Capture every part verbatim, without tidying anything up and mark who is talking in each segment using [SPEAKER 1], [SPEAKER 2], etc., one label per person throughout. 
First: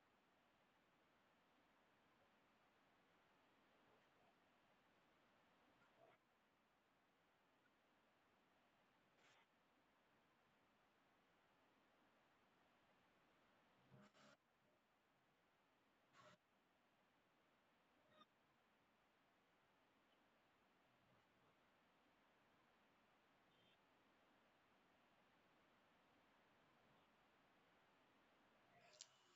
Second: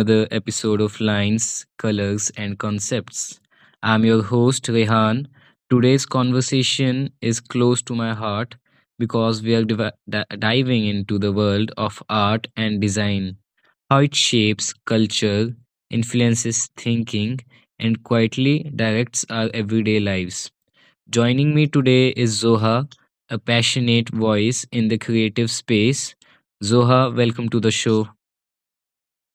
[SPEAKER 1] another episode of Lines, Colors, and Concepts. I'm your host, Rehan. Today's conversation is close to my heart because we are div- di- diving into the world of art and design, how it shapes culture, influences thinking, and quietly directs our everyday lives. Joining me today is Zoha, a passionate voice in the creative space. Zoha, welcome to the show.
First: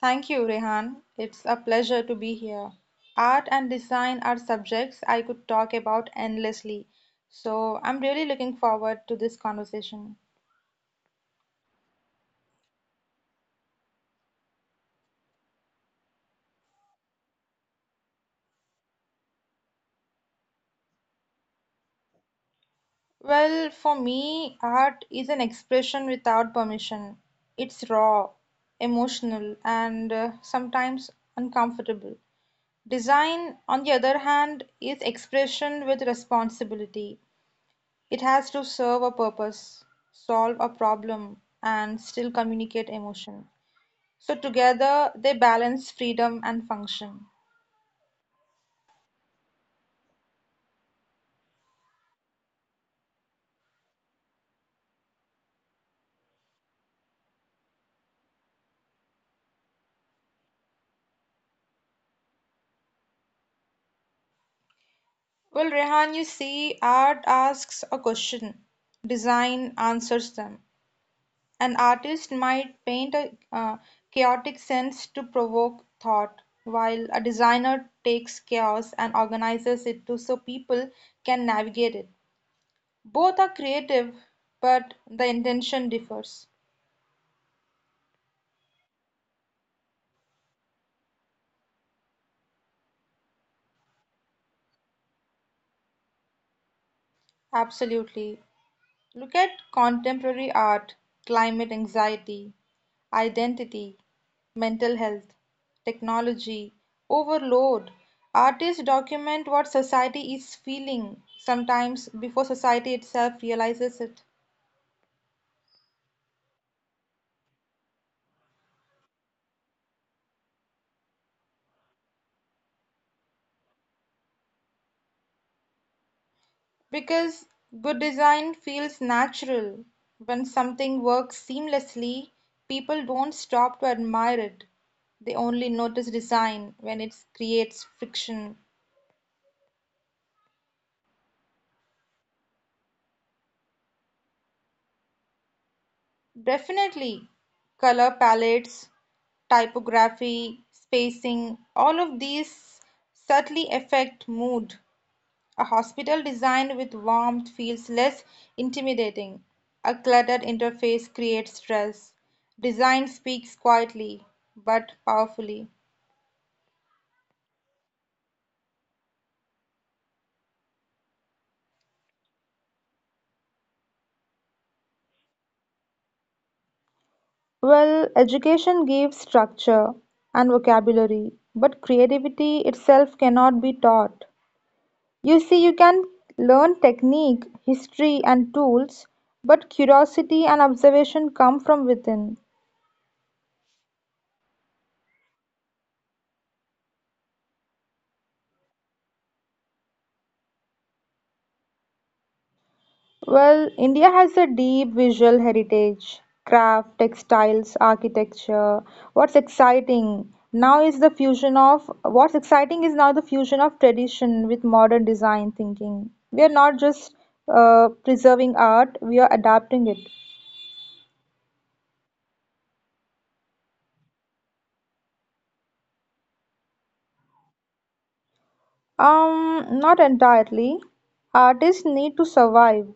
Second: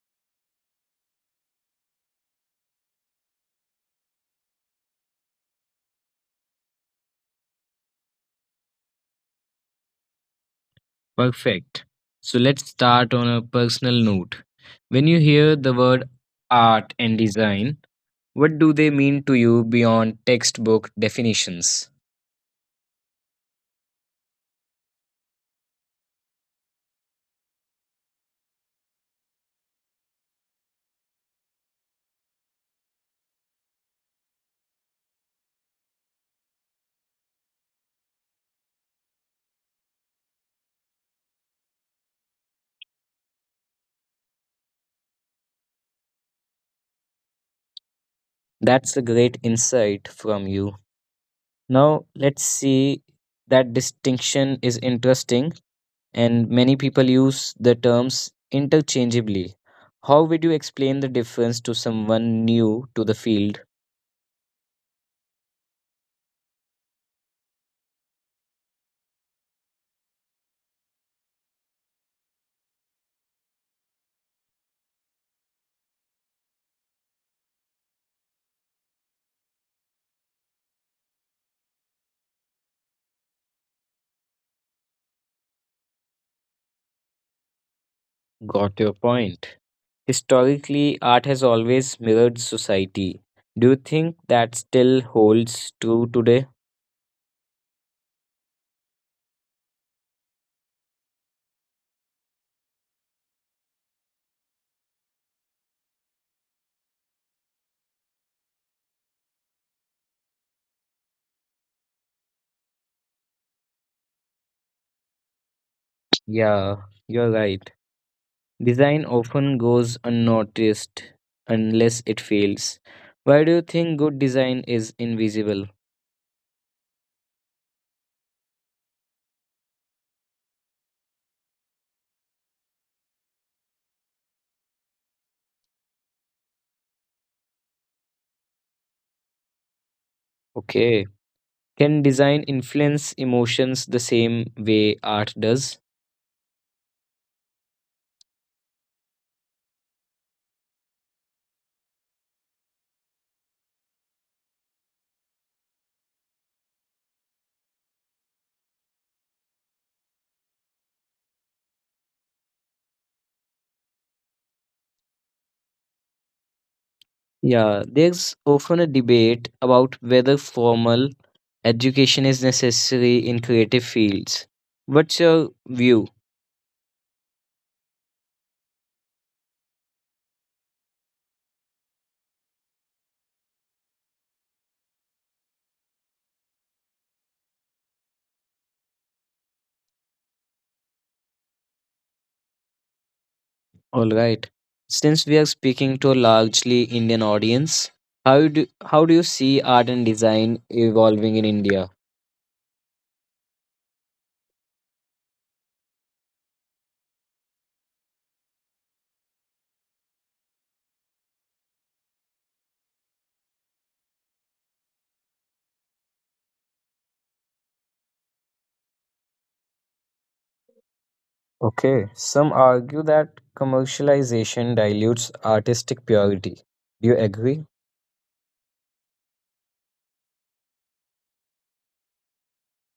[SPEAKER 2] Thank you, Rehan. It's a pleasure to be here. Art and design are subjects I could talk about endlessly, so I'm really looking forward to this conversation.
[SPEAKER 1] Perfect. So let's start on a personal note. When you hear the word art and design, what do they mean to you beyond textbook definitions?
[SPEAKER 2] Well, for me, art is an expression without permission. It's raw, emotional, and uh, sometimes uncomfortable. Design, on the other hand, is expression with responsibility. It has to serve a purpose, solve a problem, and still communicate emotion. So together they balance freedom and function.
[SPEAKER 1] That's a great insight from you. Now, let's see, that distinction is interesting, and many people use the terms interchangeably. How would you explain the difference to someone new to the field?
[SPEAKER 2] Well, Rehan, you see, art asks a question, design answers them. An artist might paint a uh, chaotic sense to provoke thought, while a designer takes chaos and organizes it to so people can navigate it. Both are creative, but the intention differs.
[SPEAKER 1] Got your point. Historically, art has always mirrored society. Do you think that still holds true today?
[SPEAKER 2] Absolutely. Look at contemporary art, climate anxiety, identity, mental health, technology, overload. Artists document what society is feeling, sometimes before society itself realizes it.
[SPEAKER 1] Yeah, you're right. Design often goes unnoticed unless it fails. Why do you think good design is invisible?
[SPEAKER 2] Because good design feels natural. When something works seamlessly, people don't stop to admire it. They only notice design when it creates friction.
[SPEAKER 1] Okay. Can design influence emotions the same way art does?
[SPEAKER 2] Definitely, color palettes, typography, spacing, all of these subtly affect mood. A hospital designed with warmth feels less intimidating. A cluttered interface creates stress. Design speaks quietly but powerfully.
[SPEAKER 1] Yeah, there's often a debate about whether formal education is necessary in creative fields. What's your view?
[SPEAKER 2] Well, education gives structure and vocabulary, but creativity itself cannot be taught. You see you can learn technique, history and tools, but curiosity and observation come from within.
[SPEAKER 1] All right. Since we are speaking to a largely Indian audience, how do how do you see art and design evolving in India?
[SPEAKER 2] Well, India has a deep visual heritage, craft, textiles, architecture. What's exciting now is the fusion of what's exciting is now the fusion of tradition with modern design thinking. We are not just uh, preserving art, we are adapting it.
[SPEAKER 1] Okay, some argue that commercialization dilutes artistic purity. Do you agree?
[SPEAKER 2] Um, not entirely. Artists need to survive.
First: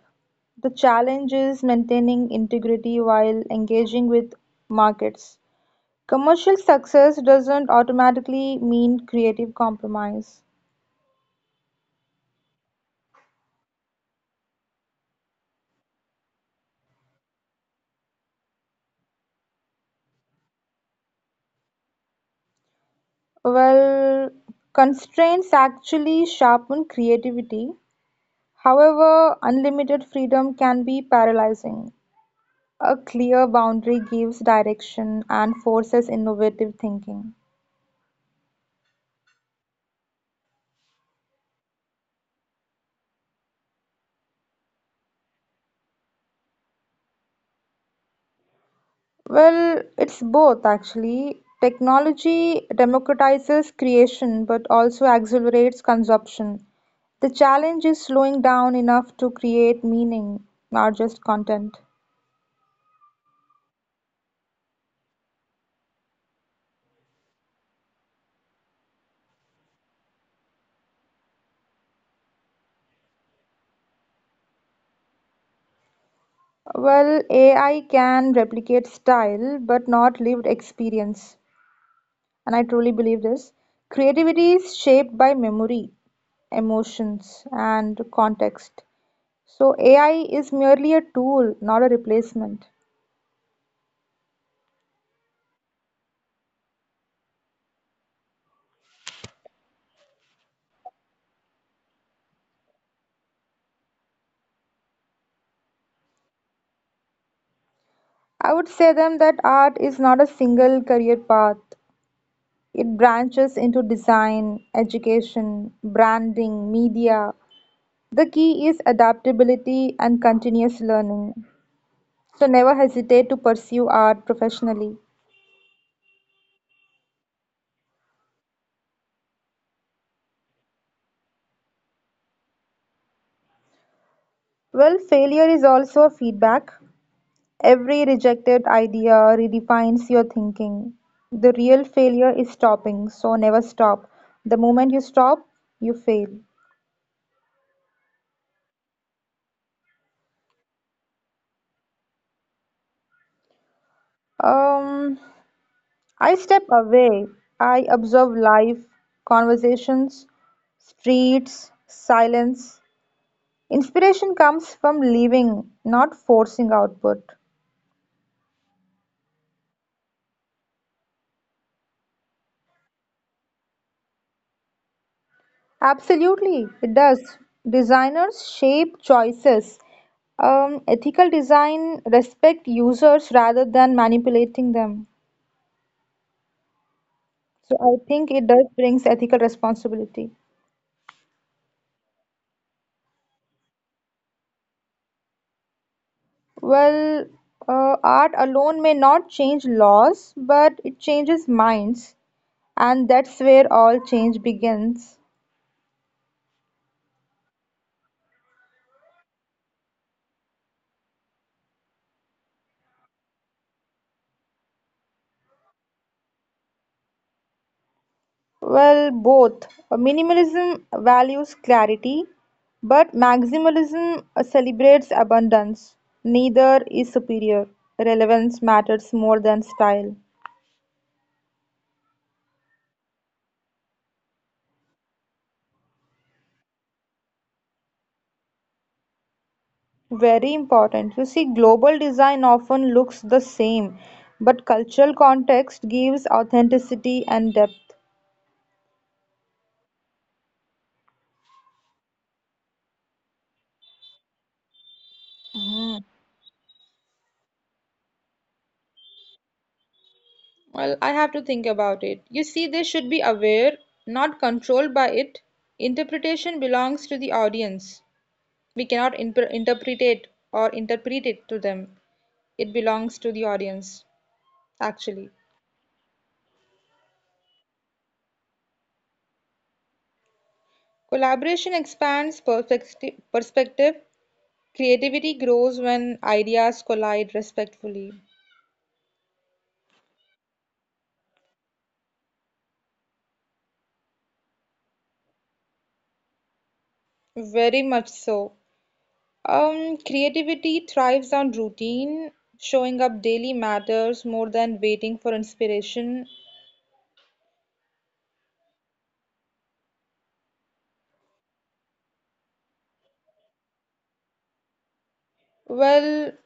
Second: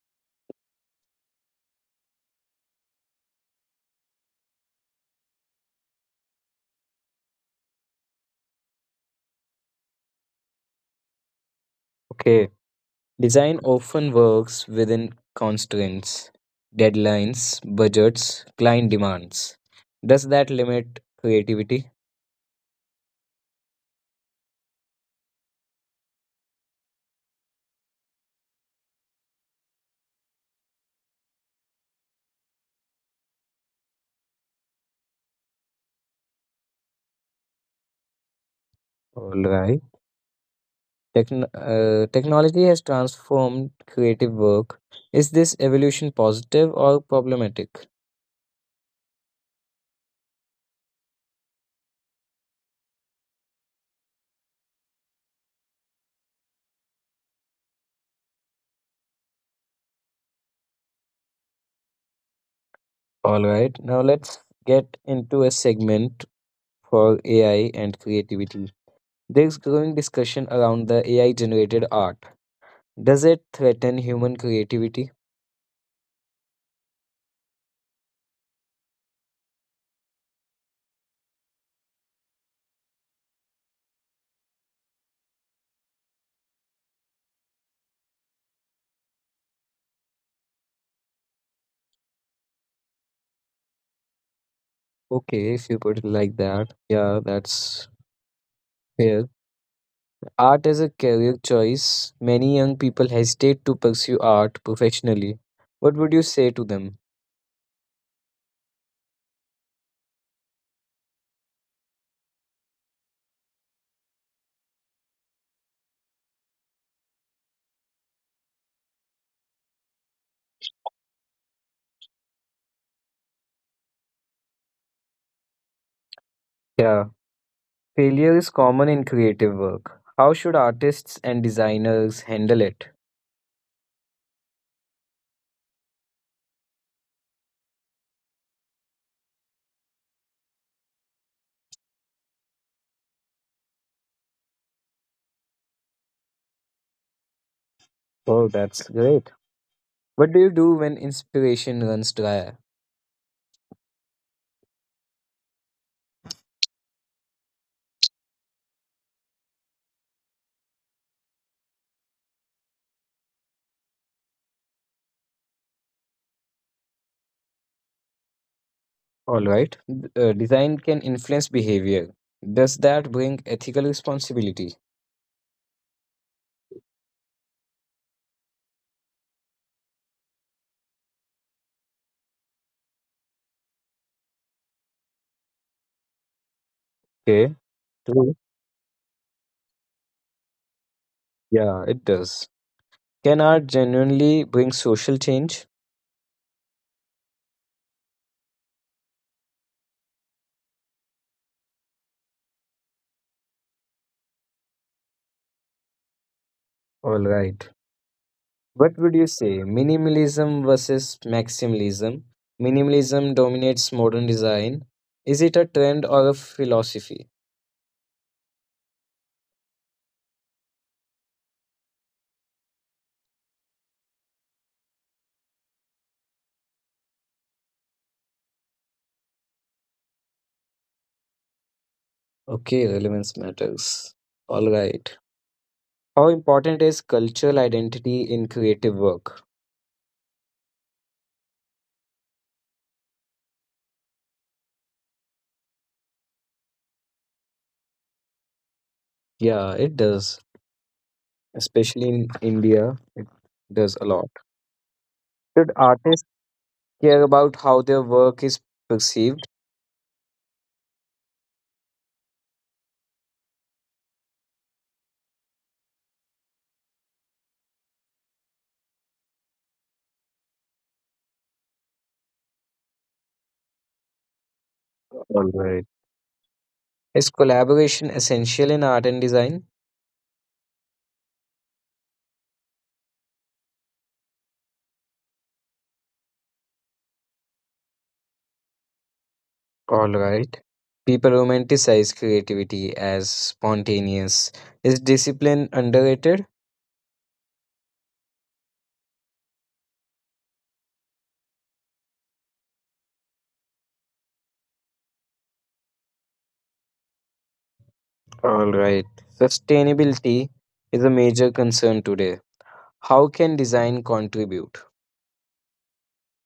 [SPEAKER 2] The challenge is maintaining integrity while engaging with markets. Commercial success doesn't automatically mean creative compromise.
[SPEAKER 1] Okay, design often works within constraints, deadlines, budgets, client demands. Does that limit creativity?
[SPEAKER 2] Well, constraints actually sharpen creativity. However, unlimited freedom can be paralyzing. A clear boundary gives direction and forces innovative thinking.
[SPEAKER 1] All right. Techn- uh, technology has transformed creative work. Is this evolution positive or problematic?
[SPEAKER 2] Well, it's both actually. Technology democratizes creation but also accelerates consumption. The challenge is slowing down enough to create meaning, not just content.
[SPEAKER 1] All right, now let's get into a segment for A I and creativity. There's growing discussion around the A I generated art. Does it threaten human creativity?
[SPEAKER 2] Well, A I can replicate style but not lived experience. And I truly believe this. Creativity is shaped by memory, emotions, and context. So, A I is merely a tool, not a replacement.
[SPEAKER 1] Okay, if you put it like that, yeah, that's fair. Art is a career choice. Many young people hesitate to pursue art professionally. What would you say to them?
[SPEAKER 2] I would say them that art is not a single career path. It branches into design, education, branding, media. The key is adaptability and continuous learning. So never hesitate to pursue art professionally.
[SPEAKER 1] Yeah, failure is common in creative work. How should artists and designers handle it?
[SPEAKER 2] Well, failure is also a feedback. Every rejected idea redefines your thinking. The real failure is stopping, so never stop. The moment you stop, you fail.
[SPEAKER 1] Oh, that's great. What do you do when inspiration runs dry?
[SPEAKER 2] Um, I step away. I observe life, conversations, streets, silence. Inspiration comes from living, not forcing output.
[SPEAKER 1] All right. D- uh, design can influence behavior. Does that bring ethical responsibility?
[SPEAKER 2] Absolutely, it does. Designers shape choices. Um, ethical design respect users rather than manipulating them.
[SPEAKER 1] Okay,
[SPEAKER 2] So I think
[SPEAKER 1] true.
[SPEAKER 2] it does brings ethical responsibility.
[SPEAKER 1] Yeah, it does. Can art genuinely bring social change?
[SPEAKER 2] Well, uh, art alone may not change laws, but it changes minds, and that's where all change begins.
[SPEAKER 1] All right. What would you say? Minimalism versus maximalism? Minimalism dominates modern design. Is it a trend or a philosophy?
[SPEAKER 2] Well, both. Minimalism values clarity, but maximalism uh, celebrates abundance. Neither is superior. Relevance matters more than style.
[SPEAKER 1] Okay, relevance matters. All right. How important is cultural identity in creative work?
[SPEAKER 2] Very important. You see, global design often looks the same, but cultural context gives authenticity and depth.
[SPEAKER 1] Yeah, it does. Especially in India, it does a lot. Should artists care about how their work is perceived?
[SPEAKER 2] Well, I have to think about it. You see, they should be aware, not controlled by it. Interpretation belongs to the audience. We cannot inter interpret it or interpret it to them. It belongs to the audience, actually.
[SPEAKER 1] All right. Is collaboration essential in art and design?
[SPEAKER 2] Collaboration expands perfecti- perspective. Creativity grows when ideas collide respectfully.
[SPEAKER 1] All right. People romanticize creativity as spontaneous. Is discipline underrated?
[SPEAKER 2] Very much so. Um, creativity thrives on routine. Showing up daily matters more than waiting for inspiration.
[SPEAKER 1] All right. Sustainability is a major concern today. How can design contribute?
[SPEAKER 2] Well,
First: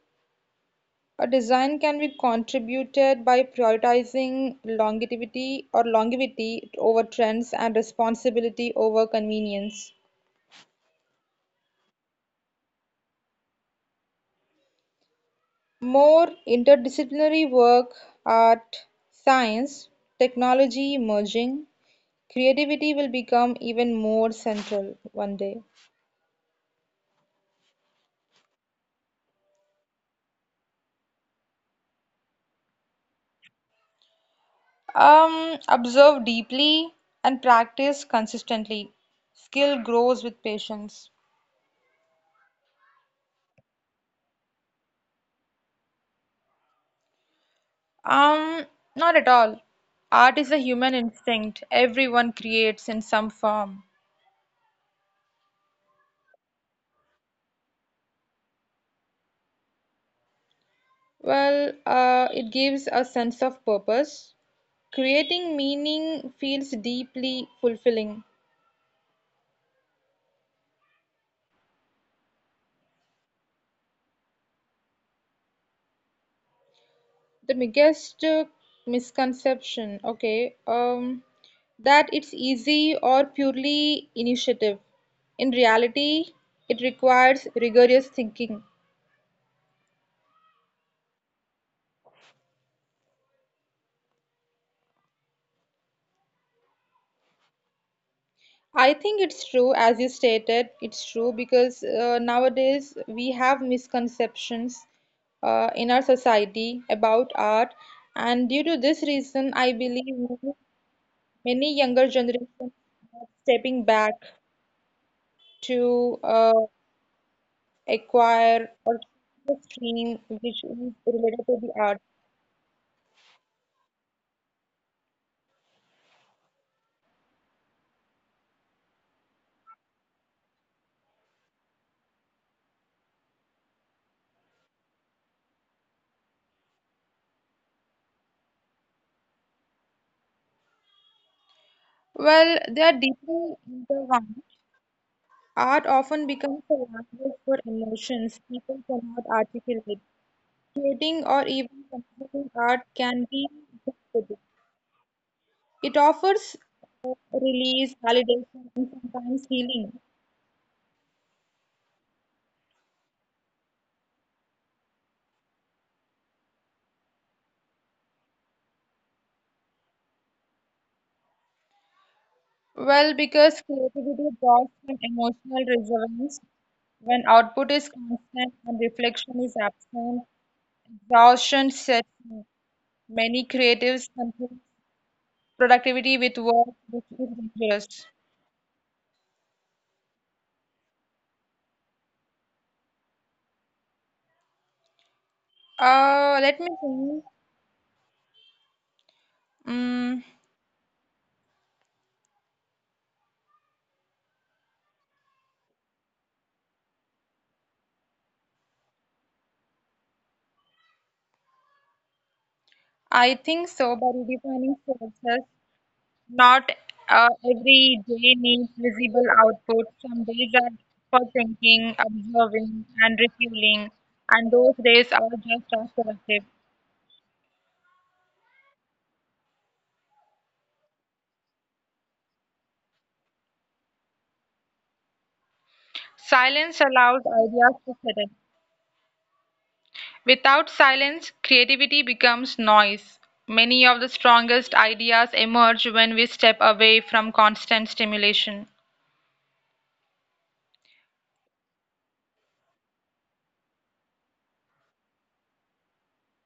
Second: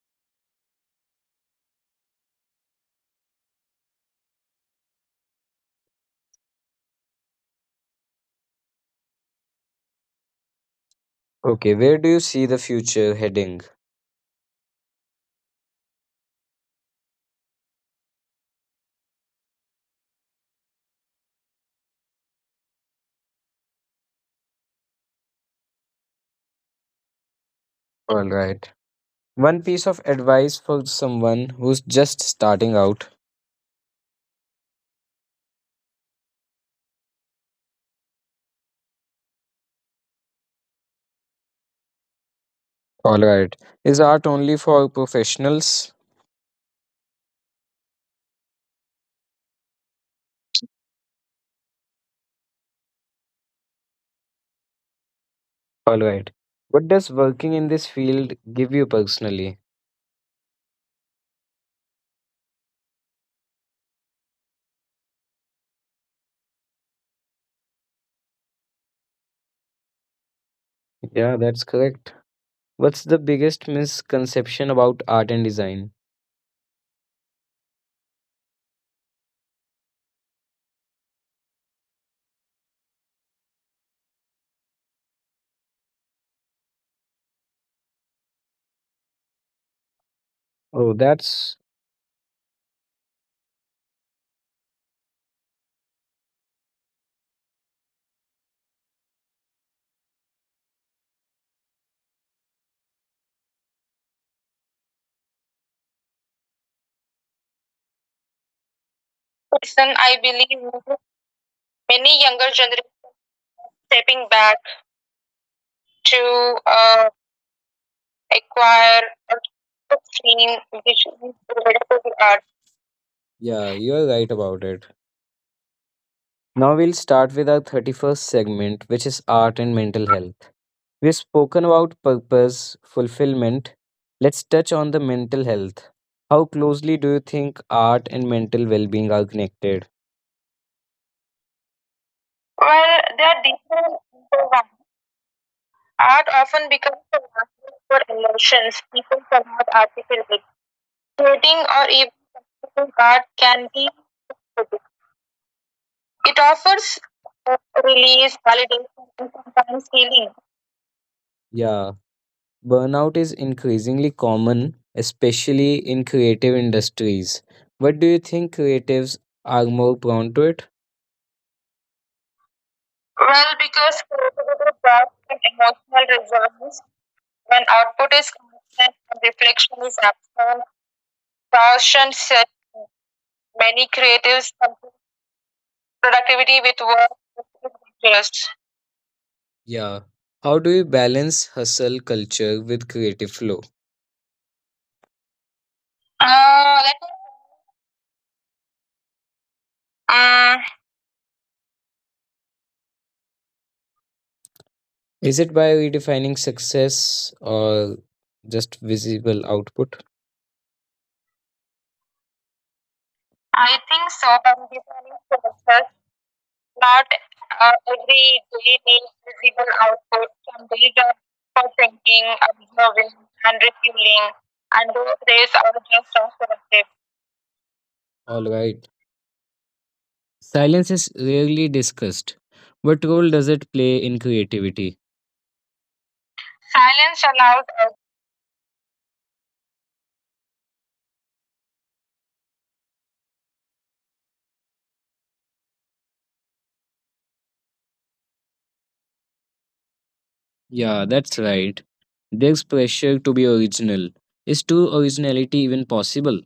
[SPEAKER 2] a design can be contributed by prioritizing longevity or longevity over trends and responsibility over convenience.
[SPEAKER 1] Okay, where do you see the future heading?
[SPEAKER 2] More interdisciplinary work, art, science, technology merging, creativity will become even more central one day.
[SPEAKER 1] All right. One piece of advice for someone who's just starting out.
[SPEAKER 2] Um, observe deeply and practice consistently. Skill grows with patience.
[SPEAKER 1] All right. Is art only for professionals?
[SPEAKER 2] Um, Not at all. Art is a human instinct. Everyone creates in some form.
[SPEAKER 1] All right. What does working in this field give you personally?
[SPEAKER 2] Well, uh, it gives a sense of purpose. Creating meaning feels deeply fulfilling.
[SPEAKER 1] Yeah, that's correct. What's the biggest misconception about art and design?
[SPEAKER 2] The biggest uh, misconception, okay, um, that it's easy or purely initiative. In reality, it requires rigorous thinking.
[SPEAKER 1] Oh, that's
[SPEAKER 2] I think it's true, as you stated, it's true because uh, nowadays we have misconceptions uh, in our society about art, and due to this reason, I
[SPEAKER 1] person,
[SPEAKER 2] believe
[SPEAKER 1] I
[SPEAKER 2] many
[SPEAKER 1] believe
[SPEAKER 2] many younger
[SPEAKER 1] many younger
[SPEAKER 2] generations
[SPEAKER 1] generations
[SPEAKER 2] are stepping back
[SPEAKER 1] stepping back
[SPEAKER 2] to uh,
[SPEAKER 1] to uh,
[SPEAKER 2] acquire or
[SPEAKER 1] acquire
[SPEAKER 2] choose a
[SPEAKER 1] a
[SPEAKER 2] stream
[SPEAKER 1] scene
[SPEAKER 2] which is
[SPEAKER 1] which is
[SPEAKER 2] related to the art.
[SPEAKER 1] beautiful art. Yeah, you are right about it. Now we'll start with our thirty-first segment, which is art and mental health. We've spoken about purpose, fulfillment. Let's touch on the mental health. How closely do you think art and mental well being are connected?
[SPEAKER 2] Well, they are
[SPEAKER 1] Well, they are
[SPEAKER 2] deeply
[SPEAKER 1] deeply
[SPEAKER 2] intertwined.
[SPEAKER 1] intertwined.
[SPEAKER 2] Art often
[SPEAKER 1] Art
[SPEAKER 2] becomes
[SPEAKER 1] often
[SPEAKER 2] a
[SPEAKER 1] becomes a
[SPEAKER 2] language for
[SPEAKER 1] language for
[SPEAKER 2] emotions people
[SPEAKER 1] emotions people
[SPEAKER 2] cannot
[SPEAKER 1] cannot
[SPEAKER 2] articulate.
[SPEAKER 1] articulate.
[SPEAKER 2] Creating or
[SPEAKER 1] Creating
[SPEAKER 2] even
[SPEAKER 1] or even
[SPEAKER 2] consuming art
[SPEAKER 1] consuming art
[SPEAKER 2] can be
[SPEAKER 1] can be,
[SPEAKER 2] therapeutic. It
[SPEAKER 1] it
[SPEAKER 2] offers
[SPEAKER 1] offers uh,
[SPEAKER 2] release,
[SPEAKER 1] release,
[SPEAKER 2] validation,
[SPEAKER 1] validation,
[SPEAKER 2] and
[SPEAKER 1] and
[SPEAKER 2] sometimes
[SPEAKER 1] sometimes
[SPEAKER 2] healing.
[SPEAKER 1] healing. Yeah, burnout is increasingly common, especially in creative industries. But do you think creatives are more prone to it?
[SPEAKER 2] Well,
[SPEAKER 1] Well,
[SPEAKER 2] because
[SPEAKER 1] because
[SPEAKER 2] creativity draws
[SPEAKER 1] creativity
[SPEAKER 2] from
[SPEAKER 1] thrives on
[SPEAKER 2] emotional
[SPEAKER 1] emotional
[SPEAKER 2] resonance,
[SPEAKER 1] resonance,
[SPEAKER 2] when
[SPEAKER 1] when
[SPEAKER 2] output is
[SPEAKER 1] output is
[SPEAKER 2] constant and
[SPEAKER 1] constant and
[SPEAKER 2] reflection is
[SPEAKER 1] reflection is
[SPEAKER 2] absent,
[SPEAKER 1] absent,
[SPEAKER 2] exhaustion sets
[SPEAKER 1] caution
[SPEAKER 2] in.
[SPEAKER 1] said,
[SPEAKER 2] Many
[SPEAKER 1] many
[SPEAKER 2] creatives
[SPEAKER 1] creatives
[SPEAKER 2] confuse
[SPEAKER 1] confuse
[SPEAKER 2] productivity with
[SPEAKER 1] productivity
[SPEAKER 2] work,
[SPEAKER 1] with
[SPEAKER 2] which is
[SPEAKER 1] work.
[SPEAKER 2] dangerous.
[SPEAKER 1] Yes. Yeah. How do you balance hustle culture with creative flow?
[SPEAKER 2] Uh, let me
[SPEAKER 1] Uh,
[SPEAKER 2] think. Mm,
[SPEAKER 1] uh, Is it by redefining success or just visible output?
[SPEAKER 2] I think
[SPEAKER 1] I
[SPEAKER 2] so, by
[SPEAKER 1] think so, but
[SPEAKER 2] redefining
[SPEAKER 1] it is only
[SPEAKER 2] success.
[SPEAKER 1] process.
[SPEAKER 2] Not
[SPEAKER 1] Not
[SPEAKER 2] uh,
[SPEAKER 1] uh,
[SPEAKER 2] every day
[SPEAKER 1] every
[SPEAKER 2] needs
[SPEAKER 1] day needs
[SPEAKER 2] visible
[SPEAKER 1] visible
[SPEAKER 2] output. Some
[SPEAKER 1] output.
[SPEAKER 2] days
[SPEAKER 1] Some
[SPEAKER 2] are
[SPEAKER 1] days are
[SPEAKER 2] for
[SPEAKER 1] for
[SPEAKER 2] thinking,
[SPEAKER 1] thinking,
[SPEAKER 2] observing,
[SPEAKER 1] observing,
[SPEAKER 2] and
[SPEAKER 1] and
[SPEAKER 2] refueling,
[SPEAKER 1] refueling,
[SPEAKER 2] and those
[SPEAKER 1] and
[SPEAKER 2] days
[SPEAKER 1] those
[SPEAKER 2] are
[SPEAKER 1] days
[SPEAKER 2] just
[SPEAKER 1] are
[SPEAKER 2] as
[SPEAKER 1] just
[SPEAKER 2] productive.
[SPEAKER 1] unproductive. All right. Silence is rarely discussed. What role does it play in creativity?
[SPEAKER 2] Silence allows
[SPEAKER 1] Silence allowed
[SPEAKER 2] ideas to
[SPEAKER 1] us.
[SPEAKER 2] settle. Without silence, creativity becomes noise. Many of the strongest ideas emerge when we step away from constant stimulation.
[SPEAKER 1] Yeah, that's right. There's pressure to be original. Is true originality even possible?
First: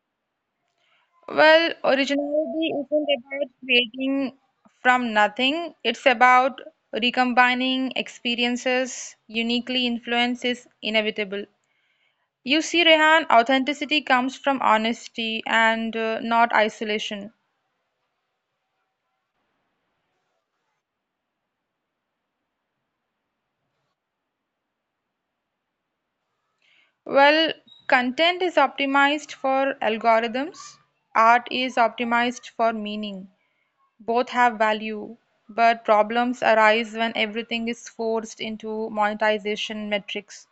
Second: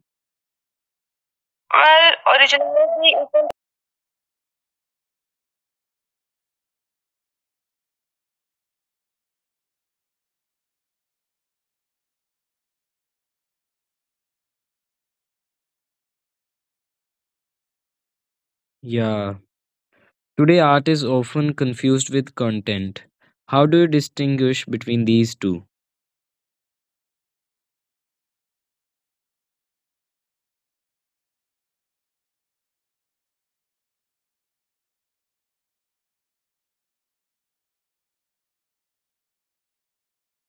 [SPEAKER 2] Well,
[SPEAKER 1] Well,
[SPEAKER 2] originality isn't
[SPEAKER 1] originality
[SPEAKER 2] about
[SPEAKER 1] isn't.
[SPEAKER 2] creating from nothing. It's about recombining experiences uniquely influence is inevitable. You see, Rehan, authenticity comes from honesty and uh, not isolation.
[SPEAKER 1] Yeah. Today, art is often confused with content. How do you distinguish between these two?
[SPEAKER 2] Well, content is optimized for algorithms, art is optimized for meaning. Both have value, but problems arise when everything is forced into monetization metrics.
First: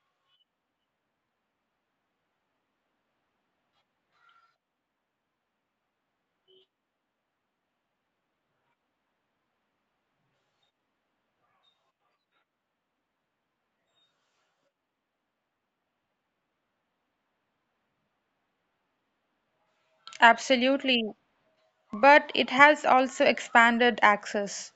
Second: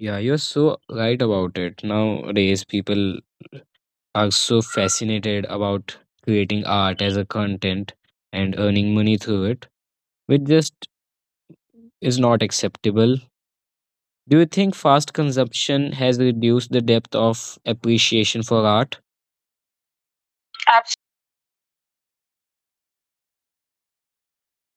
[SPEAKER 1] Yeah, you're so right about it. Nowadays, people are so fascinated about creating art as a content and earning money through it, which just is not acceptable. Do you think fast consumption has reduced the depth of appreciation for art? Abs-
[SPEAKER 2] Absolutely. But it has also expanded access.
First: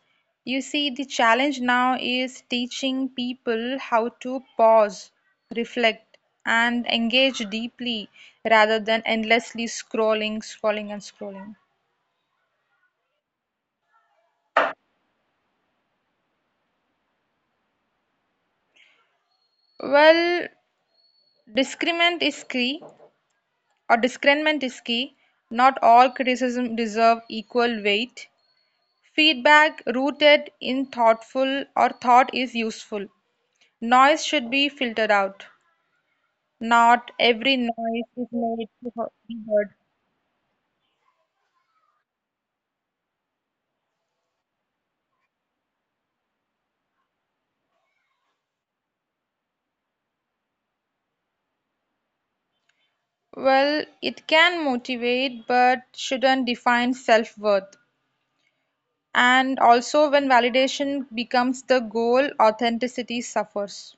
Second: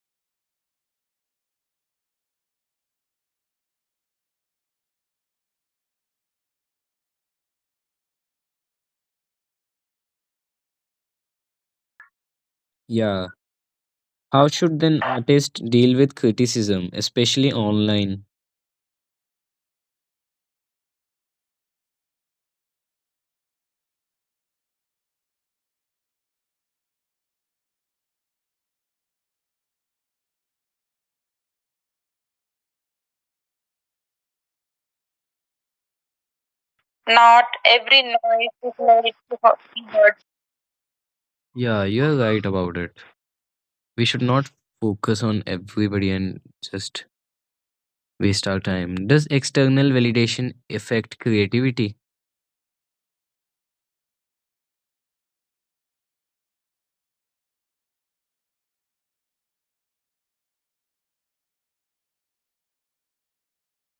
[SPEAKER 2] You see, the challenge now is teaching people how to pause, reflect, and engage deeply rather than endlessly scrolling, scrolling, and scrolling.
[SPEAKER 1] Yeah. How should an artist deal with criticism, especially online?
[SPEAKER 2] Well, discernment is key, or discernment is key. Not all criticism deserve equal weight. Feedback rooted in thoughtful or thought is useful. Noise should be filtered out. Not
[SPEAKER 1] Not
[SPEAKER 2] every
[SPEAKER 1] every
[SPEAKER 2] noise is
[SPEAKER 1] noise
[SPEAKER 2] made
[SPEAKER 1] is
[SPEAKER 2] to h-
[SPEAKER 1] made to
[SPEAKER 2] be heard.
[SPEAKER 1] be heard. Yeah, you're right about it. We should not focus on everybody and just waste our time. Does external validation affect creativity?
[SPEAKER 2] Well, it can motivate but shouldn't define self-worth. And also, when validation becomes the goal, authenticity suffers.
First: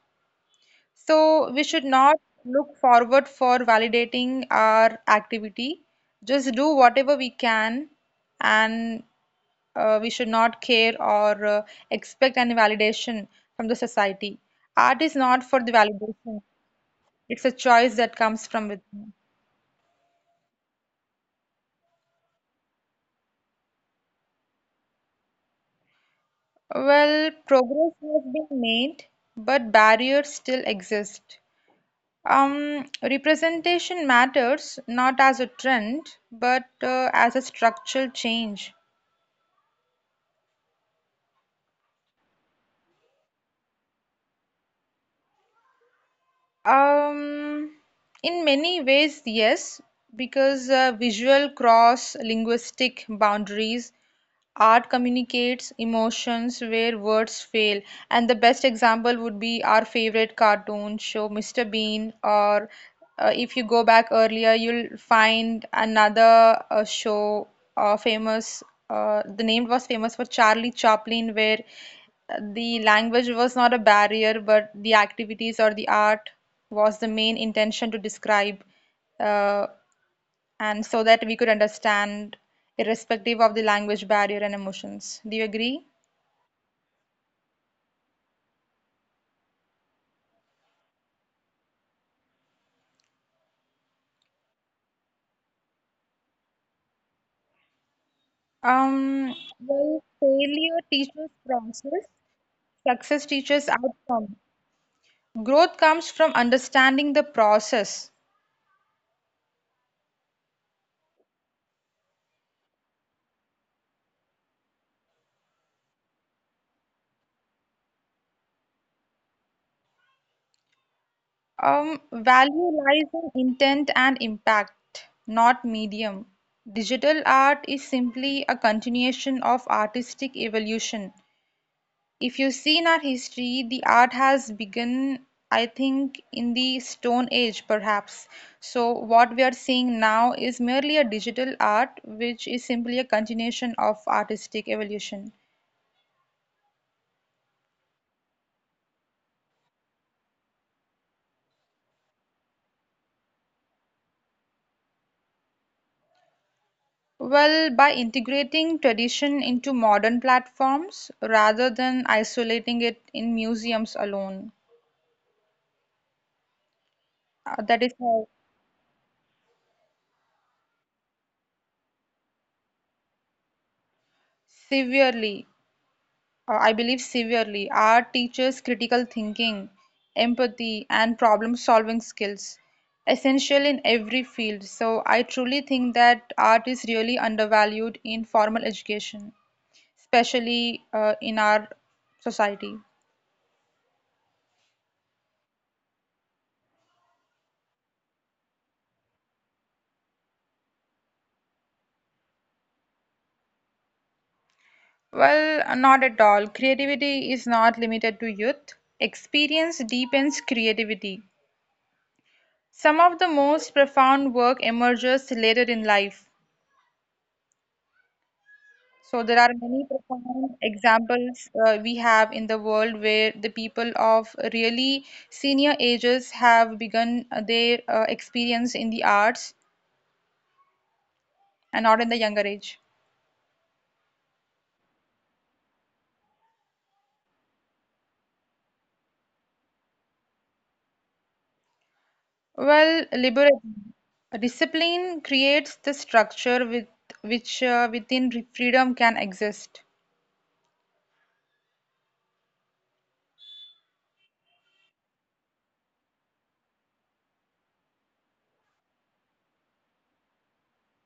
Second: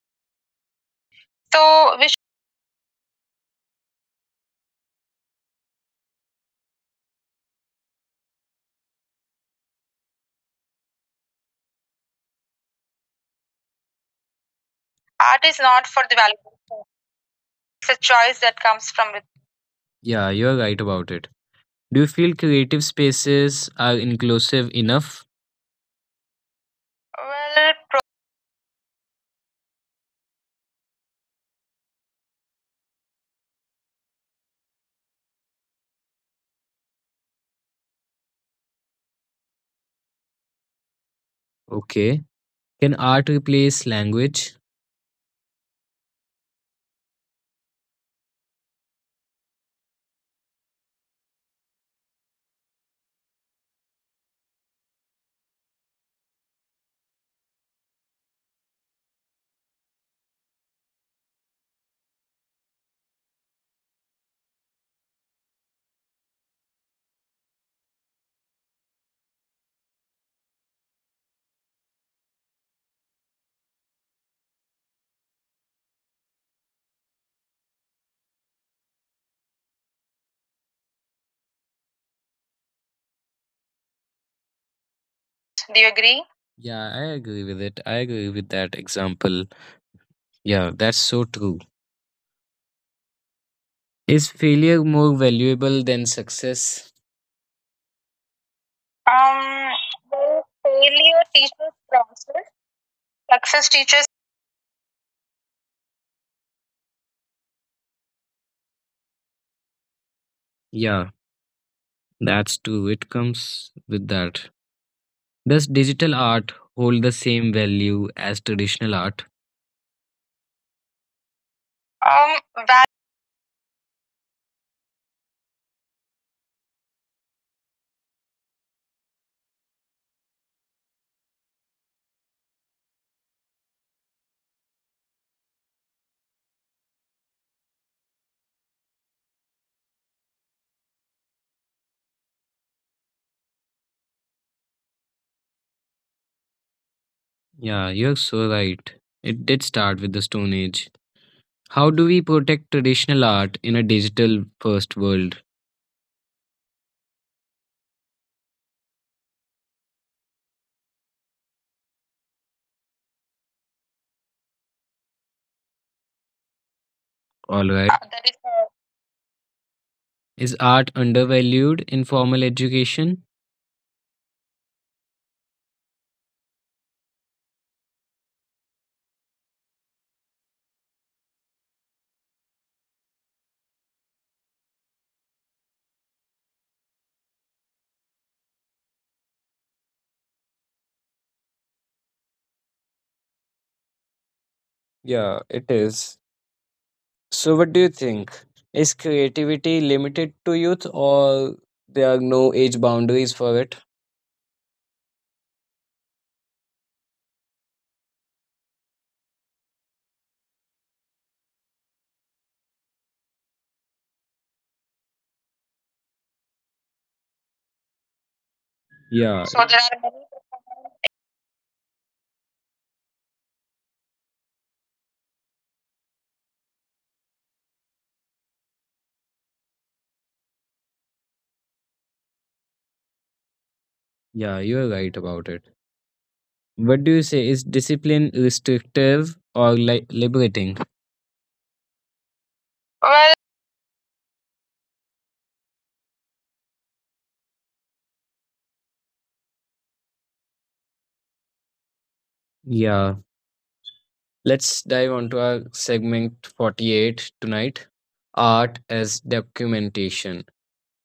[SPEAKER 2] So, we should
[SPEAKER 1] So, which
[SPEAKER 2] not look forward for validating our activity. Just do whatever we can, and uh, we should not care or uh, expect any validation from the society. Art is not
[SPEAKER 1] art is
[SPEAKER 2] for the
[SPEAKER 1] not for the
[SPEAKER 2] validation.
[SPEAKER 1] validation.
[SPEAKER 2] It's a
[SPEAKER 1] It's
[SPEAKER 2] choice
[SPEAKER 1] a
[SPEAKER 2] that
[SPEAKER 1] choice
[SPEAKER 2] comes
[SPEAKER 1] that
[SPEAKER 2] from
[SPEAKER 1] comes from
[SPEAKER 2] within.
[SPEAKER 1] within. Yeah, you're right about it. Do you feel creative spaces are inclusive enough?
[SPEAKER 2] Well, progress
[SPEAKER 1] Well,
[SPEAKER 2] has been made, but barriers still exist. Um, representation matters not as a trend, but uh, as a structural change.
[SPEAKER 1] pro- okay. Can art replace language?
[SPEAKER 2] Um, in many ways, yes, because uh, visual cross linguistic boundaries Art communicates emotions where words fail, and the best example would be our favorite cartoon show, Mister Bean, or uh, if you go back earlier, you'll find another uh, show uh, famous. Uh, the name was famous for Charlie Chaplin, where uh, the language was not a barrier, but the activities or the art was the main intention to describe uh, and so that we could understand irrespective of the language barrier and emotions. Do you
[SPEAKER 1] Do
[SPEAKER 2] agree?
[SPEAKER 1] you agree? Yeah, I agree with it. I agree with that example. Yeah, that's so true. Is failure more valuable than success?
[SPEAKER 2] Um,
[SPEAKER 1] Um,
[SPEAKER 2] well,
[SPEAKER 1] well,
[SPEAKER 2] failure
[SPEAKER 1] failure
[SPEAKER 2] teaches
[SPEAKER 1] teaches
[SPEAKER 2] process,
[SPEAKER 1] process.
[SPEAKER 2] success teaches
[SPEAKER 1] Success teaches.
[SPEAKER 2] outcome. Growth comes from understanding the process.
[SPEAKER 1] Yeah, that's true. It comes with that. Does digital art hold the same value as traditional art?
[SPEAKER 2] Um,
[SPEAKER 1] Um,
[SPEAKER 2] value lies in intent and impact, not medium. Digital art is simply a continuation of artistic evolution. If you see in our history, the art has begun, I think, in the Stone Age, perhaps. So, what we are seeing now is merely a digital art, which is simply a continuation of artistic evolution.
[SPEAKER 1] Yeah, you're so right. It did start with the Stone Age. How do we protect traditional art in a digital first world?
[SPEAKER 2] Well, by integrating tradition into modern platforms rather than isolating it in museums alone. Uh,
[SPEAKER 1] All
[SPEAKER 2] that
[SPEAKER 1] right.
[SPEAKER 2] is
[SPEAKER 1] Uh, that
[SPEAKER 2] how
[SPEAKER 1] is uh, is art undervalued in formal education?
[SPEAKER 2] severely. Uh, I believe severely. Art teaches critical thinking, empathy, and problem solving skills, essential in every field. So, I truly think that art is really undervalued in formal education, especially uh, in our society.
[SPEAKER 1] Yeah, it is. So, what do you think? Is creativity limited to youth, or there are no age boundaries for it?
[SPEAKER 2] Well, not at all. Creativity is not limited to youth. Experience deepens creativity. Some of the most profound work emerges later in life. So there
[SPEAKER 1] Yeah,
[SPEAKER 2] are
[SPEAKER 1] so there
[SPEAKER 2] many
[SPEAKER 1] are many,
[SPEAKER 2] profound examples uh, we have in the world where the people of really senior ages have begun uh, their uh, experience in the arts and not in the younger age.
[SPEAKER 1] yeah, you're right about it. What do you say? Is discipline restrictive or li- liberating?
[SPEAKER 2] Well,
[SPEAKER 1] Well,
[SPEAKER 2] liberalism. Discipline creates the structure with which uh, within re- freedom can exist.
[SPEAKER 1] yeah, let's dive onto our segment forty-eight tonight, art as documentation.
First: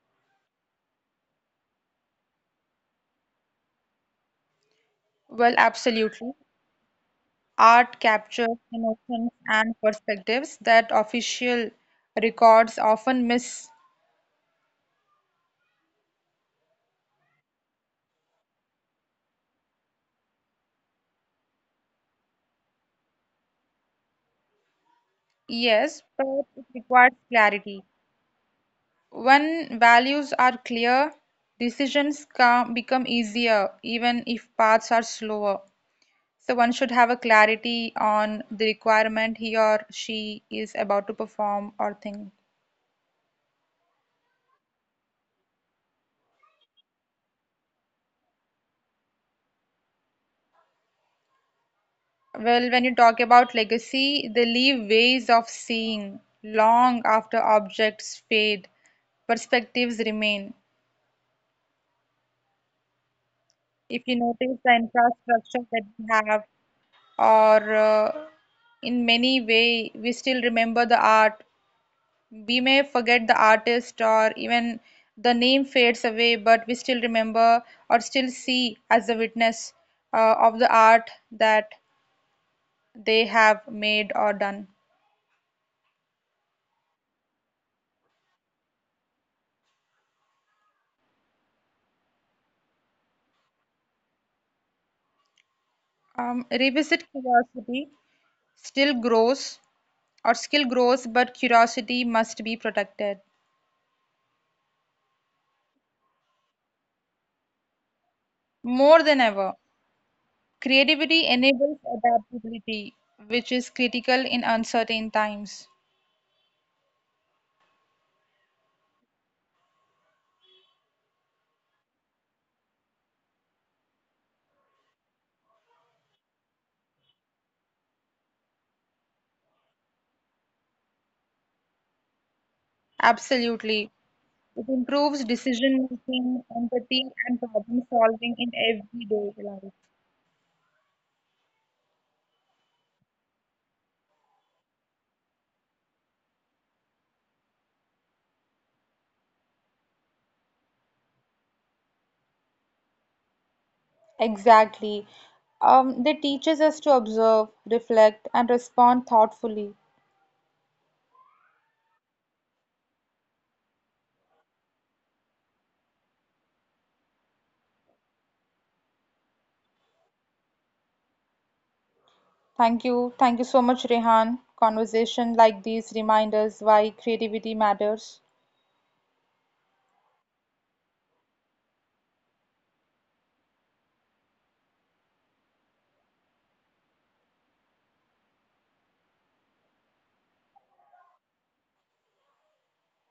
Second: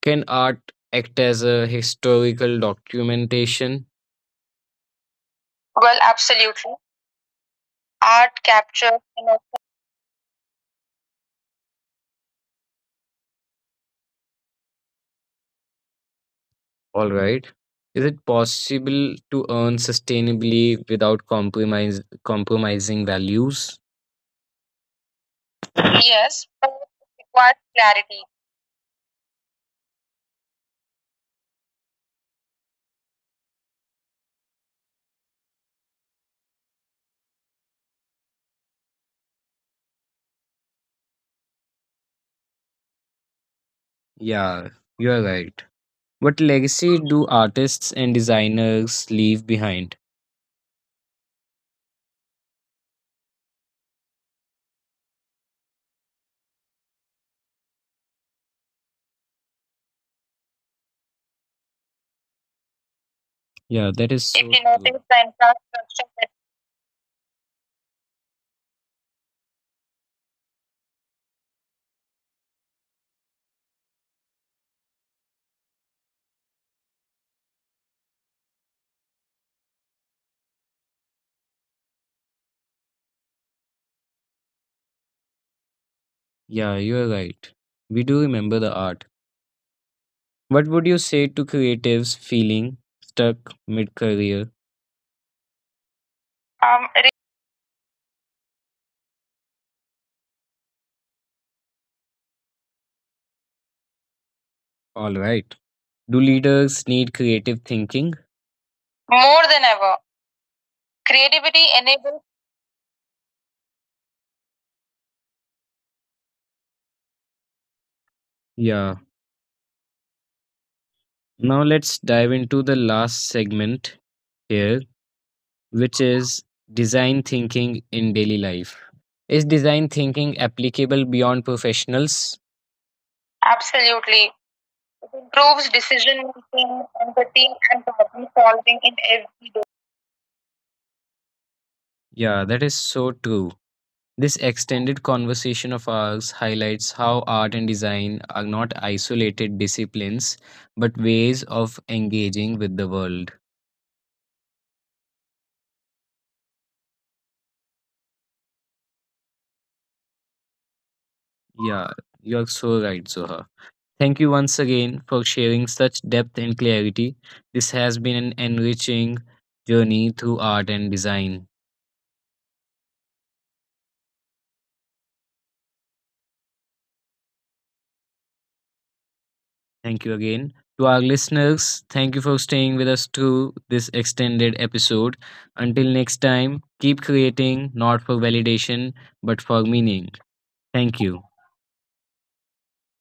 [SPEAKER 1] Can art act as a historical documentation?
[SPEAKER 2] Well,
[SPEAKER 1] Well,
[SPEAKER 2] absolutely.
[SPEAKER 1] absolutely.
[SPEAKER 2] Art
[SPEAKER 1] Art
[SPEAKER 2] captures
[SPEAKER 1] capture in,
[SPEAKER 2] emotions and perspectives that official records often miss.
[SPEAKER 1] all right. Is it possible to earn sustainably without compromise, compromising values?
[SPEAKER 2] Yes, but
[SPEAKER 1] Yes,
[SPEAKER 2] it
[SPEAKER 1] but
[SPEAKER 2] requires
[SPEAKER 1] it requires
[SPEAKER 2] clarity.
[SPEAKER 1] clarity.
[SPEAKER 2] When values are clear, decisions come, become easier, even if paths are slower. So one should have a clarity on the requirement he or she is about to perform or think.
[SPEAKER 1] Yeah, you're right. What legacy do artists and designers leave behind?
[SPEAKER 2] Well, when you talk about legacy, they leave ways of seeing long after objects fade perspectives remain.
[SPEAKER 1] Yeah,
[SPEAKER 2] If
[SPEAKER 1] that
[SPEAKER 2] you
[SPEAKER 1] is, if so you
[SPEAKER 2] notice
[SPEAKER 1] true
[SPEAKER 2] the
[SPEAKER 1] notice the
[SPEAKER 2] infrastructure that we
[SPEAKER 1] infrastructure that,
[SPEAKER 2] have or uh, in many way we still remember the art, we may forget the artist or even the name fades away, but we still remember or still see as a witness uh, of the art that they have made or done.
[SPEAKER 1] yeah, you're right. We do remember the art. What would you say to creatives feeling stuck mid career?
[SPEAKER 2] Um,
[SPEAKER 1] um,
[SPEAKER 2] revisit
[SPEAKER 1] re-
[SPEAKER 2] curiosity. Still grows or skill grows, but curiosity must be protected.
[SPEAKER 1] All right. Do leaders need creative thinking?
[SPEAKER 2] More than
[SPEAKER 1] More
[SPEAKER 2] ever,
[SPEAKER 1] than ever,
[SPEAKER 2] creativity
[SPEAKER 1] creativity
[SPEAKER 2] enables
[SPEAKER 1] enables,
[SPEAKER 2] adaptability, which is critical in uncertain times.
[SPEAKER 1] yeah. Now let's dive into the last segment here, which is design thinking in daily life. Is design thinking applicable beyond professionals?
[SPEAKER 2] Absolutely.
[SPEAKER 1] Absolutely.
[SPEAKER 2] It
[SPEAKER 1] It
[SPEAKER 2] improves
[SPEAKER 1] improves
[SPEAKER 2] decision
[SPEAKER 1] decision
[SPEAKER 2] making,
[SPEAKER 1] making,
[SPEAKER 2] empathy, and
[SPEAKER 1] empathy,
[SPEAKER 2] problem
[SPEAKER 1] and problem
[SPEAKER 2] solving in
[SPEAKER 1] solving in
[SPEAKER 2] everyday
[SPEAKER 1] every day.
[SPEAKER 2] life.
[SPEAKER 1] Yeah, that is so true. This extended conversation of ours highlights how art and design are not isolated disciplines, but ways of engaging with the world.
[SPEAKER 2] Exactly. Um, they teaches us to observe, reflect, and respond thoughtfully.
[SPEAKER 1] Yeah, you're so right, Zoha. Thank you once again for sharing such depth and clarity. This has been an enriching journey through art and design.
[SPEAKER 2] Thank you. Thank you so much, Rehan. Conversation like these remind us why creativity matters.
[SPEAKER 1] Thank you again. To our listeners, thank you for staying with us through this extended episode. Until next time, keep creating not for validation, but for meaning. Thank you.